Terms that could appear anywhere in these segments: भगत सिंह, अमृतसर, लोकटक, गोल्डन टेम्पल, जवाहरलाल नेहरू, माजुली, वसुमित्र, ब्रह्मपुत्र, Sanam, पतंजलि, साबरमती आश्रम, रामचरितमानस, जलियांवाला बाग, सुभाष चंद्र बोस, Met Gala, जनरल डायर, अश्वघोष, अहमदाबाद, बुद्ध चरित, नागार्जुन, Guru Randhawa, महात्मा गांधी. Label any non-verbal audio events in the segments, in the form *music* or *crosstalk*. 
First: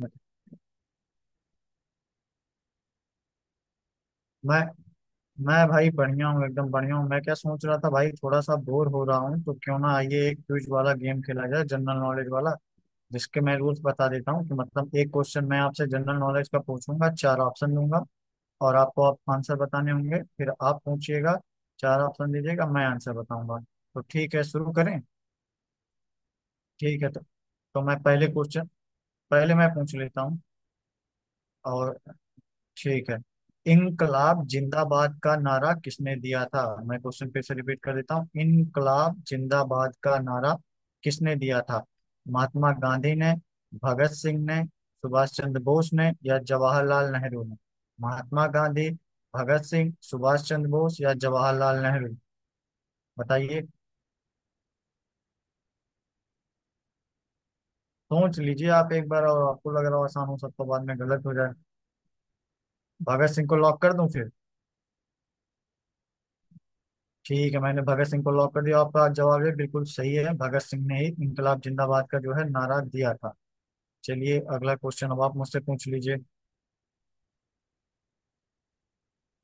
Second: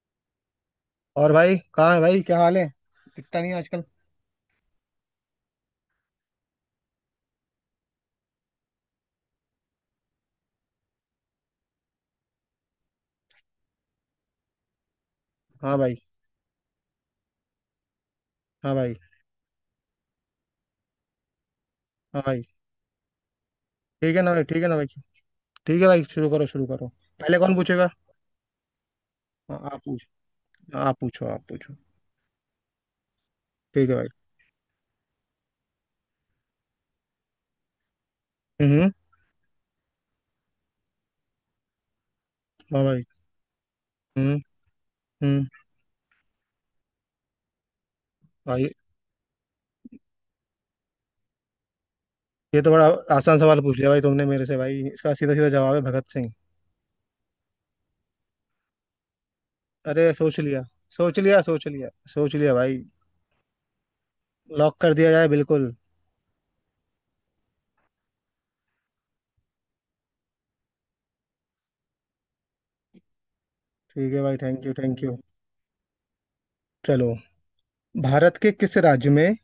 मैं और भाई कहाँ है भाई? क्या हाल है? दिखता नहीं है आजकल। मैं भाई बढ़िया हूँ, एकदम बढ़िया हूँ। मैं क्या सोच रहा था भाई, थोड़ा सा बोर हो रहा हूँ, तो क्यों ना आइए एक क्विज वाला गेम खेला जाए, जनरल नॉलेज वाला, जिसके मैं रूल्स बता देता हूँ कि मतलब एक क्वेश्चन मैं हाँ आपसे भाई। जनरल नॉलेज का पूछूंगा, चार ऑप्शन दूंगा हाँ और भाई। आपको आप आंसर बताने होंगे। फिर आप पूछिएगा, चार हाँ ऑप्शन भाई। दीजिएगा, मैं आंसर बताऊंगा। तो ठीक है ना ठीक भाई, है, ठीक है शुरू ना भाई। करें? ठीक है भाई, शुरू करो शुरू करो। ठीक है। तो, पहले कौन तो पूछेगा? मैं पहले क्वेश्चन पहले हाँ, मैं आप पूछ पूछ। लेता हूँ। आप पूछो आप पूछो। और ठीक है, ठीक है भाई। इनकलाब जिंदाबाद का नारा किसने दिया था? मैं क्वेश्चन फिर से रिपीट कर देता हूँ। हम्म, हम्म। इनकलाब जिंदाबाद का नारा किसने दिया था? महात्मा हाँ भाई। गांधी ने, भगत हम्म। सिंह ने, सुभाष हम्म। चंद्र बोस ने या जवाहरलाल नेहरू ने? महात्मा भाई गांधी, भगत सिंह, सुभाष चंद्र बोस या जवाहरलाल नेहरू? ये तो बड़ा आसान सवाल बताइए। पूछ लिया भाई तुमने मेरे से भाई, इसका सीधा सीधा जवाब है भगत सिंह। सोच लीजिए आप एक बार और, आपको लग रहा अरे हो आसान हो सोच लिया, सकता, बाद में सोच गलत हो लिया जाए। सोच लिया। सोच लिया भाई। भगत सिंह को लॉक कर दूं फिर? लॉक कर दिया जाए बिल्कुल। ठीक है, मैंने भगत सिंह को लॉक कर दिया, आपका जवाब ये बिल्कुल सही है। भगत सिंह ने ही इंकलाब जिंदाबाद का जो है नारा दिया था। ठीक है भाई, चलिए, थैंक यू अगला थैंक क्वेश्चन यू। अब आप मुझसे पूछ लीजिए। चलो। भारत के किस राज्य में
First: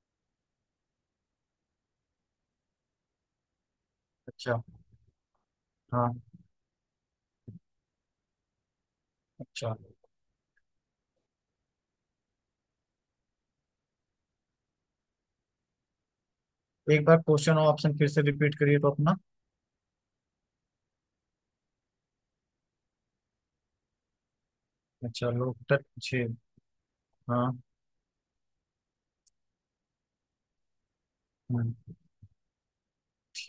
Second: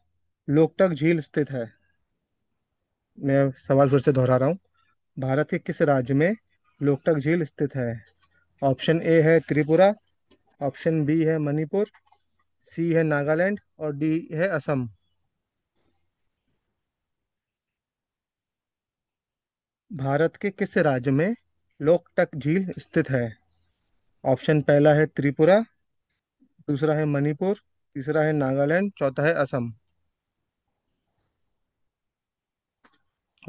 लोकटक झील स्थित है? मैं सवाल फिर से दोहरा रहा हूँ। अच्छा। भारत के किस राज्य हाँ। में लोकटक झील स्थित है? ऑप्शन ए है अच्छा, त्रिपुरा। ऑप्शन बी है मणिपुर। सी है नागालैंड और डी है असम। एक बार क्वेश्चन और ऑप्शन फिर से रिपीट करिए तो अपना। भारत के किस राज्य में लोकटक झील स्थित है? ऑप्शन पहला है अच्छा, लोग त्रिपुरा। उत्तर पूछिए। दूसरा है हाँ। मणिपुर। तीसरा है नागालैंड, चौथा है असम। हम्म,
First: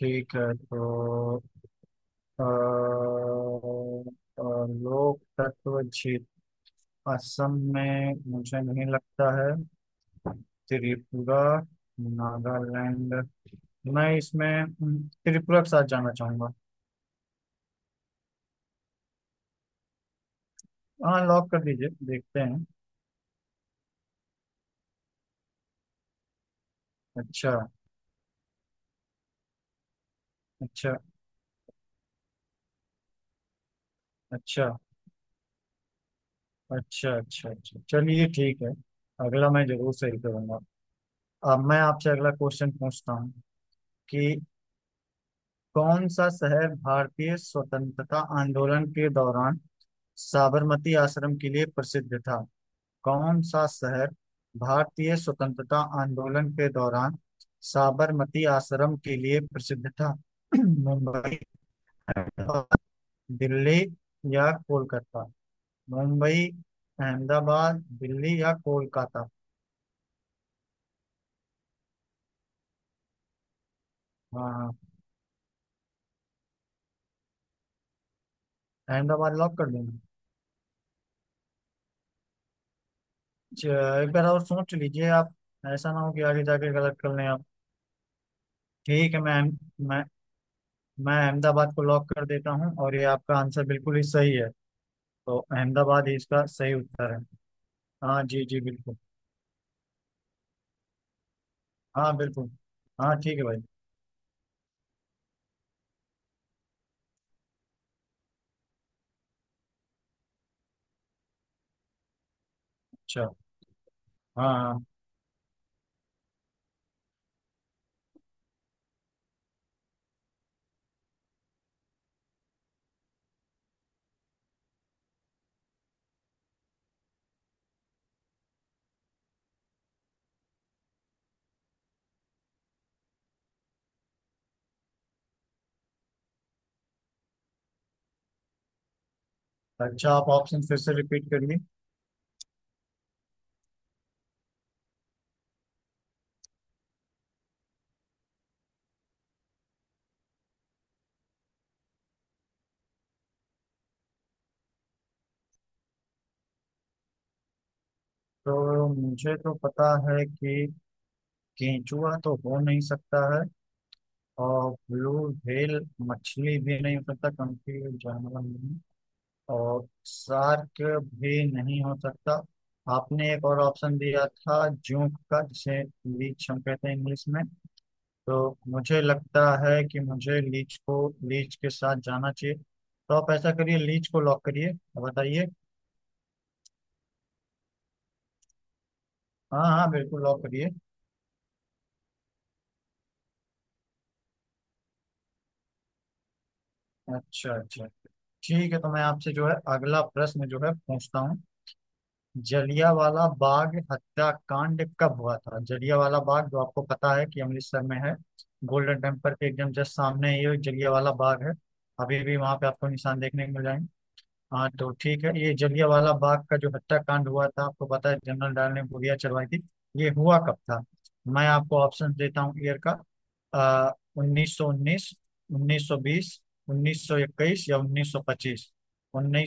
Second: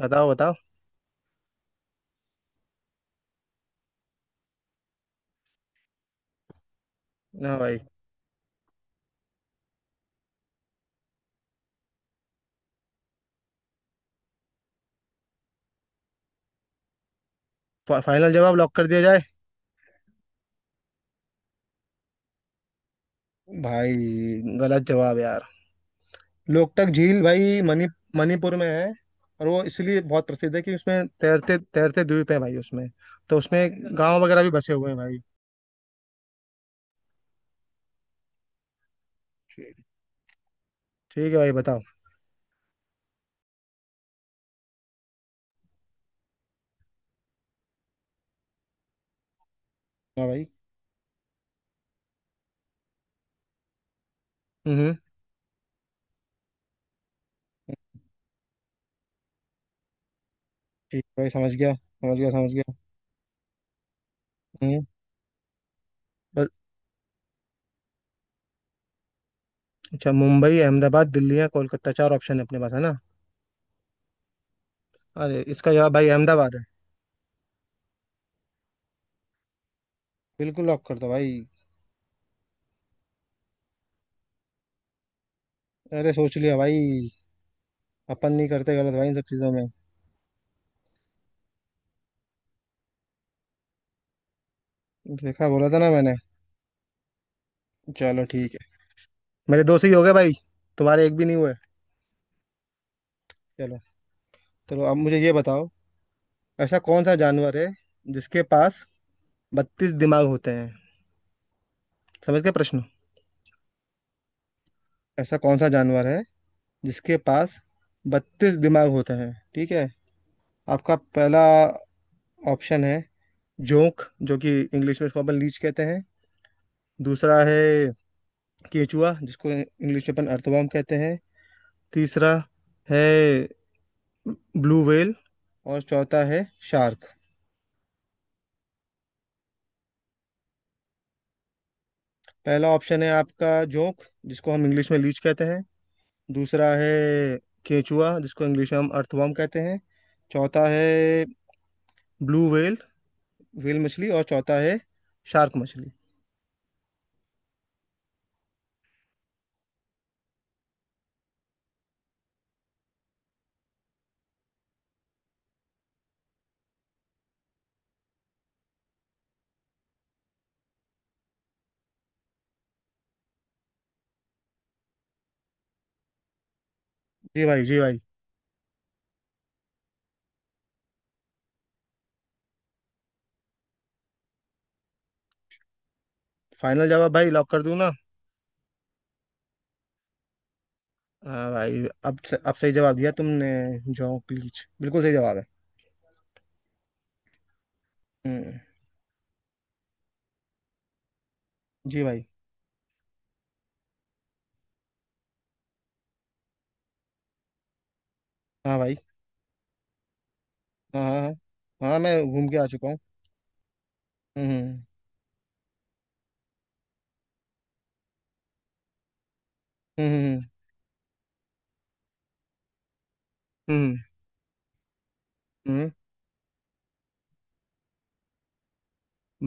बताओ है बताओ। तो अ, अ, लोक तत्व झील ना असम भाई, में मुझे नहीं लगता है। त्रिपुरा, नागालैंड। मैं इसमें त्रिपुरा के साथ जाना चाहूंगा। फाइनल जवाब लॉक कर दिया जाए। हाँ, लॉक कर दीजिए, देखते हैं। भाई गलत जवाब यार। लोकटक झील अच्छा भाई मणिपुर में है। और वो इसलिए बहुत प्रसिद्ध है कि अच्छा उसमें तैरते तैरते द्वीप है भाई, उसमें तो उसमें गांव वगैरह भी अच्छा बसे हुए हैं भाई। अच्छा अच्छा अच्छा, चलिए ठीक है। अगला मैं जरूर सही करूंगा। ठीक है भाई अब मैं बताओ। आपसे अगला क्वेश्चन पूछता हूँ कि कौन सा शहर भारतीय स्वतंत्रता आंदोलन के दौरान हाँ भाई। साबरमती आश्रम के लिए प्रसिद्ध था? कौन सा शहर हम्म। भारतीय स्वतंत्रता आंदोलन के दौरान साबरमती आश्रम के लिए प्रसिद्ध था? *clears throat* ठीक है भाई, मुंबई, समझ गया समझ गया समझ गया। दिल्ली या हम्म। कोलकाता? मुंबई, बस। अहमदाबाद, दिल्ली या कोलकाता? अच्छा, मुंबई अहमदाबाद दिल्ली या कोलकाता, चार ऑप्शन है अपने पास, है ना? हाँ हाँ। अरे इसका जवाब भाई अहमदाबाद है। अहमदाबाद लॉक कर देना? बिल्कुल लॉक कर दो भाई। च- एक बार और सोच लीजिए आप। ऐसा ना अरे हो कि सोच आगे लिया जाके भाई, गलत कर लें आप। अपन नहीं करते गलत भाई इन ठीक है, सब चीजों में। मैं मैं अहमदाबाद को लॉक कर देता हूँ और ये आपका आंसर बिल्कुल ही सही है। तो देखा, बोला था ना अहमदाबाद मैंने। ही इसका सही उत्तर है। हाँ चलो जी ठीक जी, है। बिल्कुल। मेरे दो से ही हो गए भाई, तुम्हारे एक भी नहीं हुए। हाँ, बिल्कुल। हाँ ठीक है भाई। चलो। चलो अब मुझे ये बताओ, ऐसा कौन सा जानवर है जिसके पास 32 दिमाग होते हैं? समझ गए प्रश्न? अच्छा। हाँ हाँ। ऐसा कौन सा जानवर है जिसके पास बत्तीस दिमाग होते हैं, ठीक है? आपका पहला ऑप्शन है जोंक, जो कि इंग्लिश में इसको अपन लीच कहते हैं। दूसरा है केचुआ, जिसको इंग्लिश में अपन अर्थवर्म कहते हैं। तीसरा है ब्लू व्हेल और चौथा है शार्क। अच्छा, आप ऑप्शन फिर से रिपीट करिए। पहला ऑप्शन है आपका जोंक, जिसको हम इंग्लिश में लीच कहते हैं। दूसरा है केचुआ, जिसको इंग्लिश में हम अर्थवर्म कहते हैं। चौथा है ब्लू व्हेल, व्हेल मछली, और चौथा है शार्क मछली। तो मुझे तो पता है कि केंचुआ तो हो नहीं सकता है। और ब्लू व्हेल मछली भी नहीं हो सकता क्योंकि ये जानवर नहीं। और शार्क भी नहीं हो सकता। आपने एक और ऑप्शन दिया था जूक का, जिसे लीच हम कहते हैं इंग्लिश में। जी भाई, जी भाई। तो मुझे लगता है कि मुझे लीच को लीच के साथ जाना चाहिए, तो आप ऐसा करिए, लीच को लॉक करिए। बताइए। फाइनल जवाब भाई लॉक कर दूं ना? हाँ हाँ, बिल्कुल लॉक करिए। हाँ भाई, अब सही जवाब दिया तुमने। जॉ क्लीच बिल्कुल सही जवाब है। अच्छा अच्छा। हम्म। ठीक है, तो मैं आपसे जो है अगला प्रश्न जो है पूछता हूँ। जी भाई। जलियांवाला बाग हत्याकांड कब हुआ था? जलियांवाला बाग जो आपको पता है कि अमृतसर में है। हाँ भाई। गोल्डन टेम्पल के एकदम जस्ट सामने ही हाँ जलियांवाला हाँ। बाग है। हाँ हाँ, मैं अभी भी घूम के वहां आ पे चुका आपको हूँ। निशान देखने को मिल जाएंगे। हाँ, हम्म। तो ठीक है, ये जलियांवाला बाग का जो हत्याकांड हुआ था, आपको पता है जनरल डायर ने गोलियां चलवाई थी। हम्म। ये हुआ हम्म। कब था? मैं आपको ऑप्शन देता हूँ ईयर का। आ, हम्म। 1919, हम्म। 1920, 1921 या 1925?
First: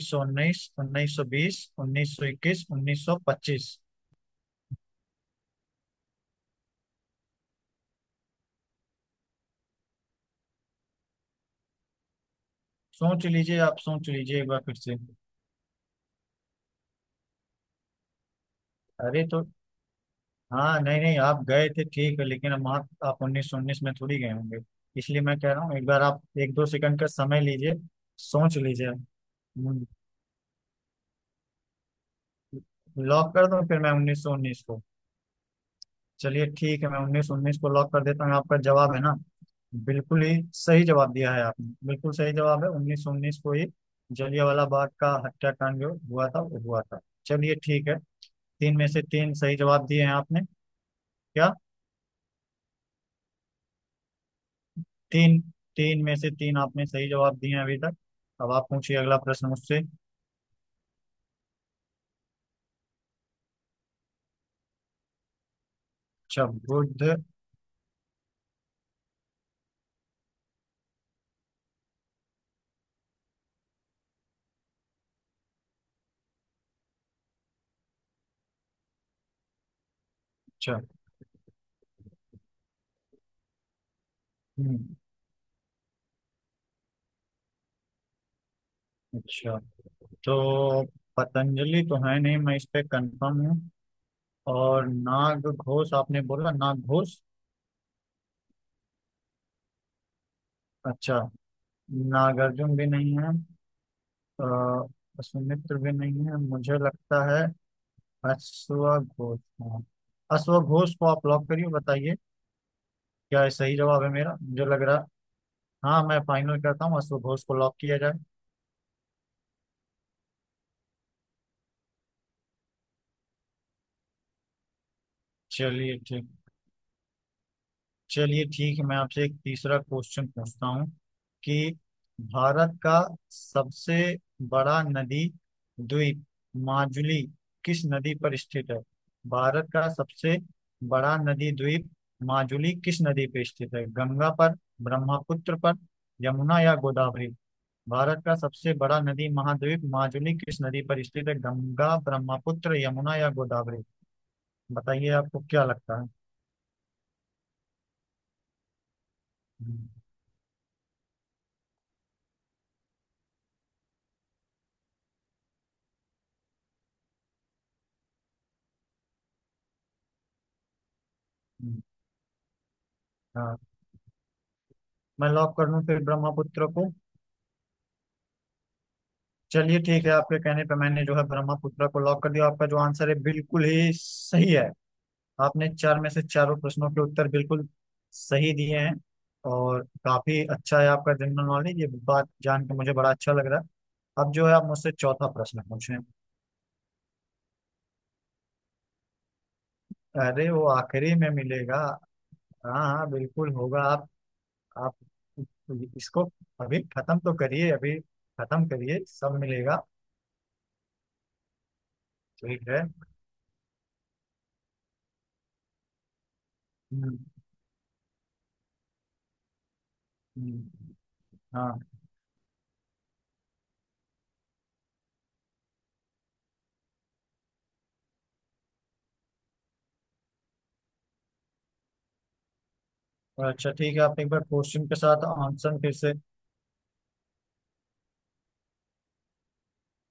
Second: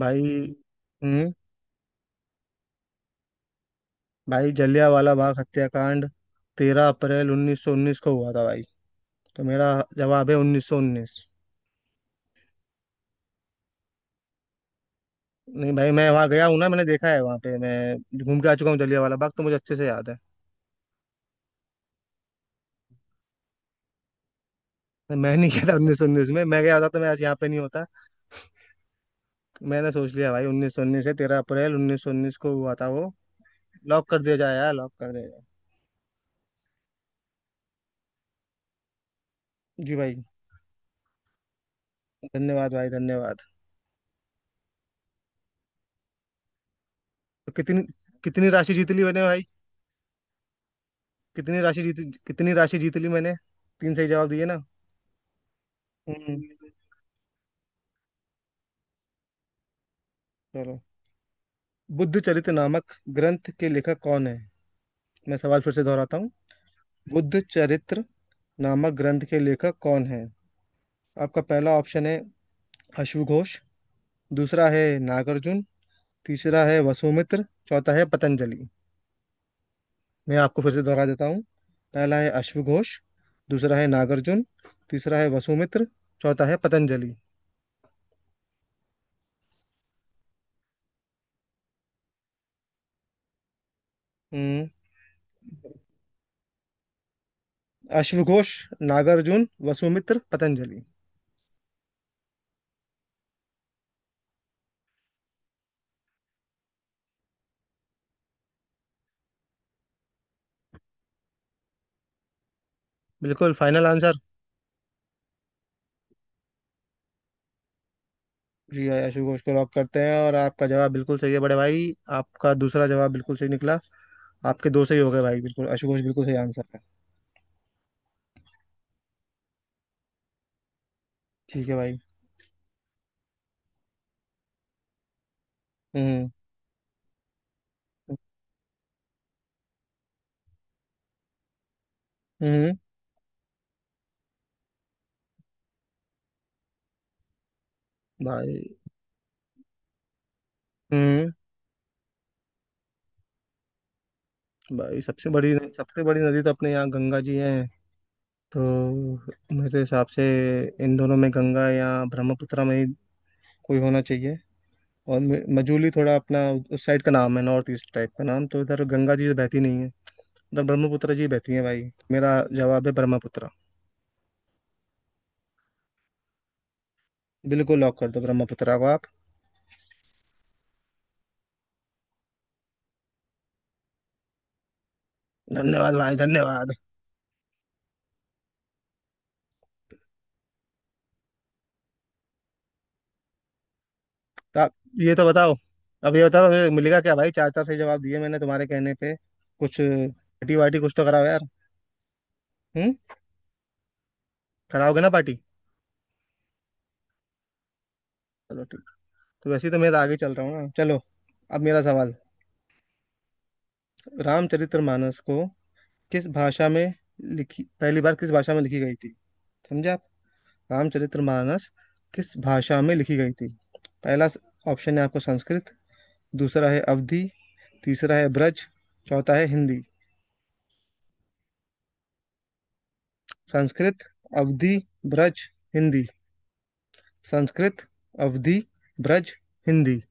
भाई। हम्म। 1920, 1921, 1925। भाई जलिया वाला बाग हत्याकांड 13 अप्रैल 1919 को हुआ था भाई। तो मेरा जवाब है 1919। सोच लीजिए आप, सोच लीजिए एक बार फिर से। नहीं भाई, मैं वहाँ गया हूँ ना, मैंने देखा है वहाँ पे। मैं घूम के आ चुका हूँ जलियांवाला अरे बाग, तो तो मुझे अच्छे से याद है। हाँ, नहीं नहीं, आप गए थे ठीक है, लेकिन आप उन्नीस सौ उन्नीस में थोड़ी गए होंगे। इसलिए मैं मैं नहीं कह रहा गया था हूँ, एक उन्नीस बार सौ आप उन्नीस में, एक मैं दो गया होता तो सेकंड का मैं आज यहाँ समय पे नहीं लीजिए। होता। सोच लीजिए। हम्म, मैंने सोच लिया भाई, 1919 है, 13 अप्रैल 1919 को हुआ था वो। लॉक कर दूं फिर मैं लॉक कर उन्नीस सौ दिया जाए उन्नीस यार, को? लॉक कर दिया जाए। चलिए ठीक है, मैं उन्नीस सौ उन्नीस को लॉक कर देता हूँ, आपका जवाब है ना, जी भाई, बिल्कुल ही सही जवाब दिया है आपने। बिल्कुल सही जवाब है, धन्यवाद भाई उन्नीस सौ उन्नीस धन्यवाद। को ही जलियांवाला बाग का हत्याकांड जो हुआ था वो हुआ था। तो चलिए कितनी ठीक है। कितनी राशि तीन में जीत से ली मैंने तीन भाई? सही जवाब दिए हैं आपने। क्या? कितनी राशि जीत ली मैंने? तीन सही जवाब दिए ना? तीन, तीन में से हम्म। तीन आपने सही जवाब दिए हैं अभी तक। अब आप पूछिए अगला प्रश्न मुझसे। चलो। बुद्ध चरित नामक ग्रंथ के लेखक कौन है? मैं सवाल फिर से दोहराता हूँ। अच्छा, बुद्ध। बुद्ध चरित्र नामक ग्रंथ के लेखक कौन है? आपका पहला ऑप्शन है अश्वघोष। दूसरा है नागार्जुन। तीसरा है वसुमित्र, चौथा है पतंजलि। मैं आपको फिर अच्छा। से दोहरा देता हूँ। पहला है अश्वघोष। दूसरा है नागार्जुन। हम्म, तीसरा है वसुमित्र। चौथा है पतंजलि। अच्छा, तो पतंजलि तो है नहीं, मैं इस पे कंफर्म हूँ। हम्म। और नाग घोष, आपने बोला नाग घोष। अश्वघोष, नागार्जुन, वसुमित्र, पतंजलि। अच्छा, नागार्जुन भी नहीं है। सुमित्र भी नहीं है मुझे लगता है। अश्वघोष, हाँ, अश्वघोष को आप लॉक करिए, बताइए। क्या ये बिल्कुल सही फाइनल जवाब है आंसर। मेरा, मुझे लग रहा? हाँ, मैं फाइनल करता हूँ, अश्वघोष को लॉक किया जाए। जी, आयाशु घोष को लॉक करते हैं और आपका जवाब बिल्कुल सही है बड़े भाई। आपका दूसरा जवाब बिल्कुल सही निकला। आपके दो सही हो गए भाई, बिल्कुल आशु चलिए घोष बिल्कुल ठीक। सही आंसर है। चलिए ठीक है, मैं आपसे एक तीसरा क्वेश्चन पूछता हूँ ठीक कि है भाई। भारत का सबसे बड़ा नदी द्वीप हम्म। माजुली किस नदी पर स्थित है? भारत का सबसे बड़ा नदी द्वीप माजुली हम्म। किस नदी पर स्थित है? गंगा पर, ब्रह्मपुत्र पर, यमुना या गोदावरी? भारत का सबसे भाई। बड़ा नदी महाद्वीप माजुली किस नदी पर स्थित हम्म। है? गंगा, ब्रह्मपुत्र, यमुना या गोदावरी? भाई, बताइए, आपको क्या लगता सबसे है? बड़ी नदी तो अपने यहाँ गंगा जी है, तो मेरे हम्म, हिसाब से इन दोनों में गंगा या ब्रह्मपुत्र में ही कोई होना चाहिए। और मजूली थोड़ा अपना उस साइड का नाम है, नॉर्थ ईस्ट टाइप का नाम, तो इधर गंगा जी तो बहती नहीं है, उधर ब्रह्मपुत्र जी बहती है हम्म, भाई। मेरा जवाब है ब्रह्मपुत्र। हाँ, मैं लॉक कर दूं फिर ब्रह्मपुत्र को? बिल्कुल लॉक कर दो ब्रह्मपुत्रा को आप। चलिए ठीक है, आपके कहने पे मैंने जो है ब्रह्मपुत्र को लॉक कर दिया, आपका जो आंसर है बिल्कुल ही सही है। आपने धन्यवाद चार में भाई से चारों धन्यवाद। प्रश्नों के उत्तर बिल्कुल सही दिए हैं, और काफी अच्छा है आपका जनरल नॉलेज, ये बात जान के मुझे बड़ा अच्छा लग रहा है। अब जो है तो आप आप मुझसे ये तो चौथा बताओ, प्रश्न पूछें। अब ये बताओ ये मिलेगा क्या भाई? चार चार सही जवाब दिए मैंने तुम्हारे कहने पे, कुछ अरे, पार्टी वो वार्टी कुछ तो आखिरी कराओ में यार। मिलेगा। हाँ हम्म। हाँ, बिल्कुल होगा। आप कराओगे ना पार्टी? इसको अभी खत्म तो करिए, अभी चलो खत्म ठीक। करिए, सब तो वैसे ही मिलेगा। तो मैं तो आगे चल रहा हूँ ना, चलो। अब मेरा सवाल। ठीक है। रामचरितमानस को किस भाषा में हम्म, लिखी, पहली बार किस भाषा में लिखी गई थी? समझे आप? हम्म, रामचरितमानस हाँ। किस भाषा में लिखी गई थी? पहला ऑप्शन है आपको संस्कृत। दूसरा है अवधी। तीसरा है ब्रज। चौथा है हिंदी। अच्छा ठीक है, संस्कृत, आप एक बार अवधि, क्वेश्चन के साथ ब्रज, आंसर फिर हिंदी। से। संस्कृत, अवधि, ब्रज, हिंदी।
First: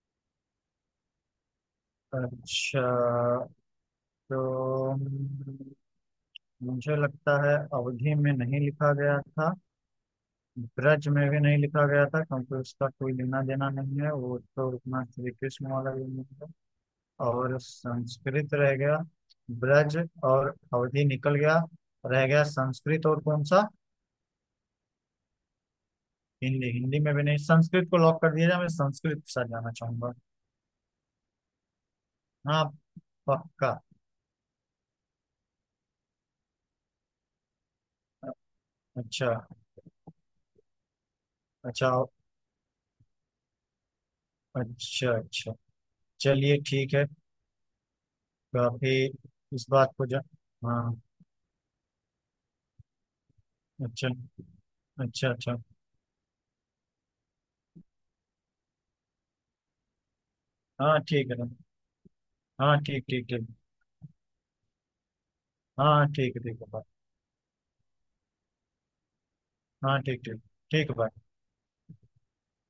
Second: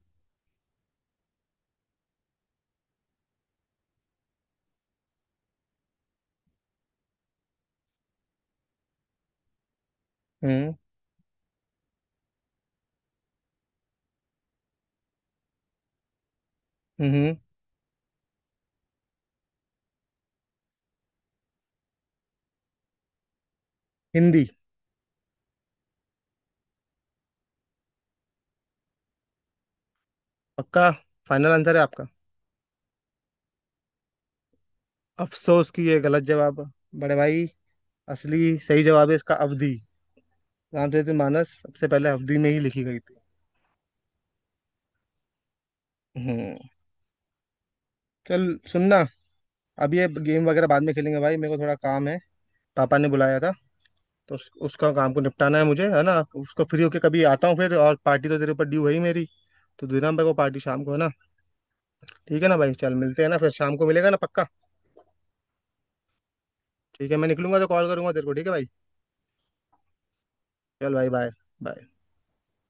अच्छा, तो मुझे लगता है अवधि में नहीं लिखा गया था। हम्म। ब्रज में भी नहीं लिखा गया था क्योंकि उसका कोई लेना देना नहीं है, वो तो अपना श्री कृष्ण वाला भी नहीं है। हम्म। और संस्कृत रह गया, ब्रज और अवधि निकल गया। रह गया संस्कृत और कौन सा? हिंदी। हिंदी। हिंदी में भी नहीं, संस्कृत को लॉक कर दिया जाए, मैं संस्कृत के साथ जाना चाहूंगा। पक्का? फाइनल आंसर है आपका? हाँ, पक्का। अफसोस कि ये गलत जवाब है। बड़े भाई, असली सही जवाब है अच्छा इसका अवधि। रामचरित मानस सबसे अच्छा पहले अवधि में ही लिखी गई थी। अच्छा अच्छा, चलिए हम्म। ठीक है। चल काफी सुनना, इस बात अब को ये जा। गेम वगैरह बाद में हाँ। खेलेंगे भाई, मेरे को थोड़ा काम है, पापा ने बुलाया था। अच्छा तो उसका काम को अच्छा अच्छा। निपटाना है मुझे, है ना? उसको फ्री होके कभी आता हूँ फिर, और पार्टी तो तेरे ऊपर ड्यू है ही मेरी, तो देना मेरे को पार्टी शाम को, है हाँ, ना? ठीक है ना। ठीक है ना भाई, हाँ, चल ठीक मिलते ठीक हैं ना ठीक। फिर, शाम को मिलेगा ना पक्का? हाँ, ठीक है ठीक है, बाय। ठीक है मैं निकलूंगा तो कॉल करूंगा तेरे को, ठीक है भाई। हाँ, ठीक ठीक। ठीक चल है, भाई bye। बाय। बाय।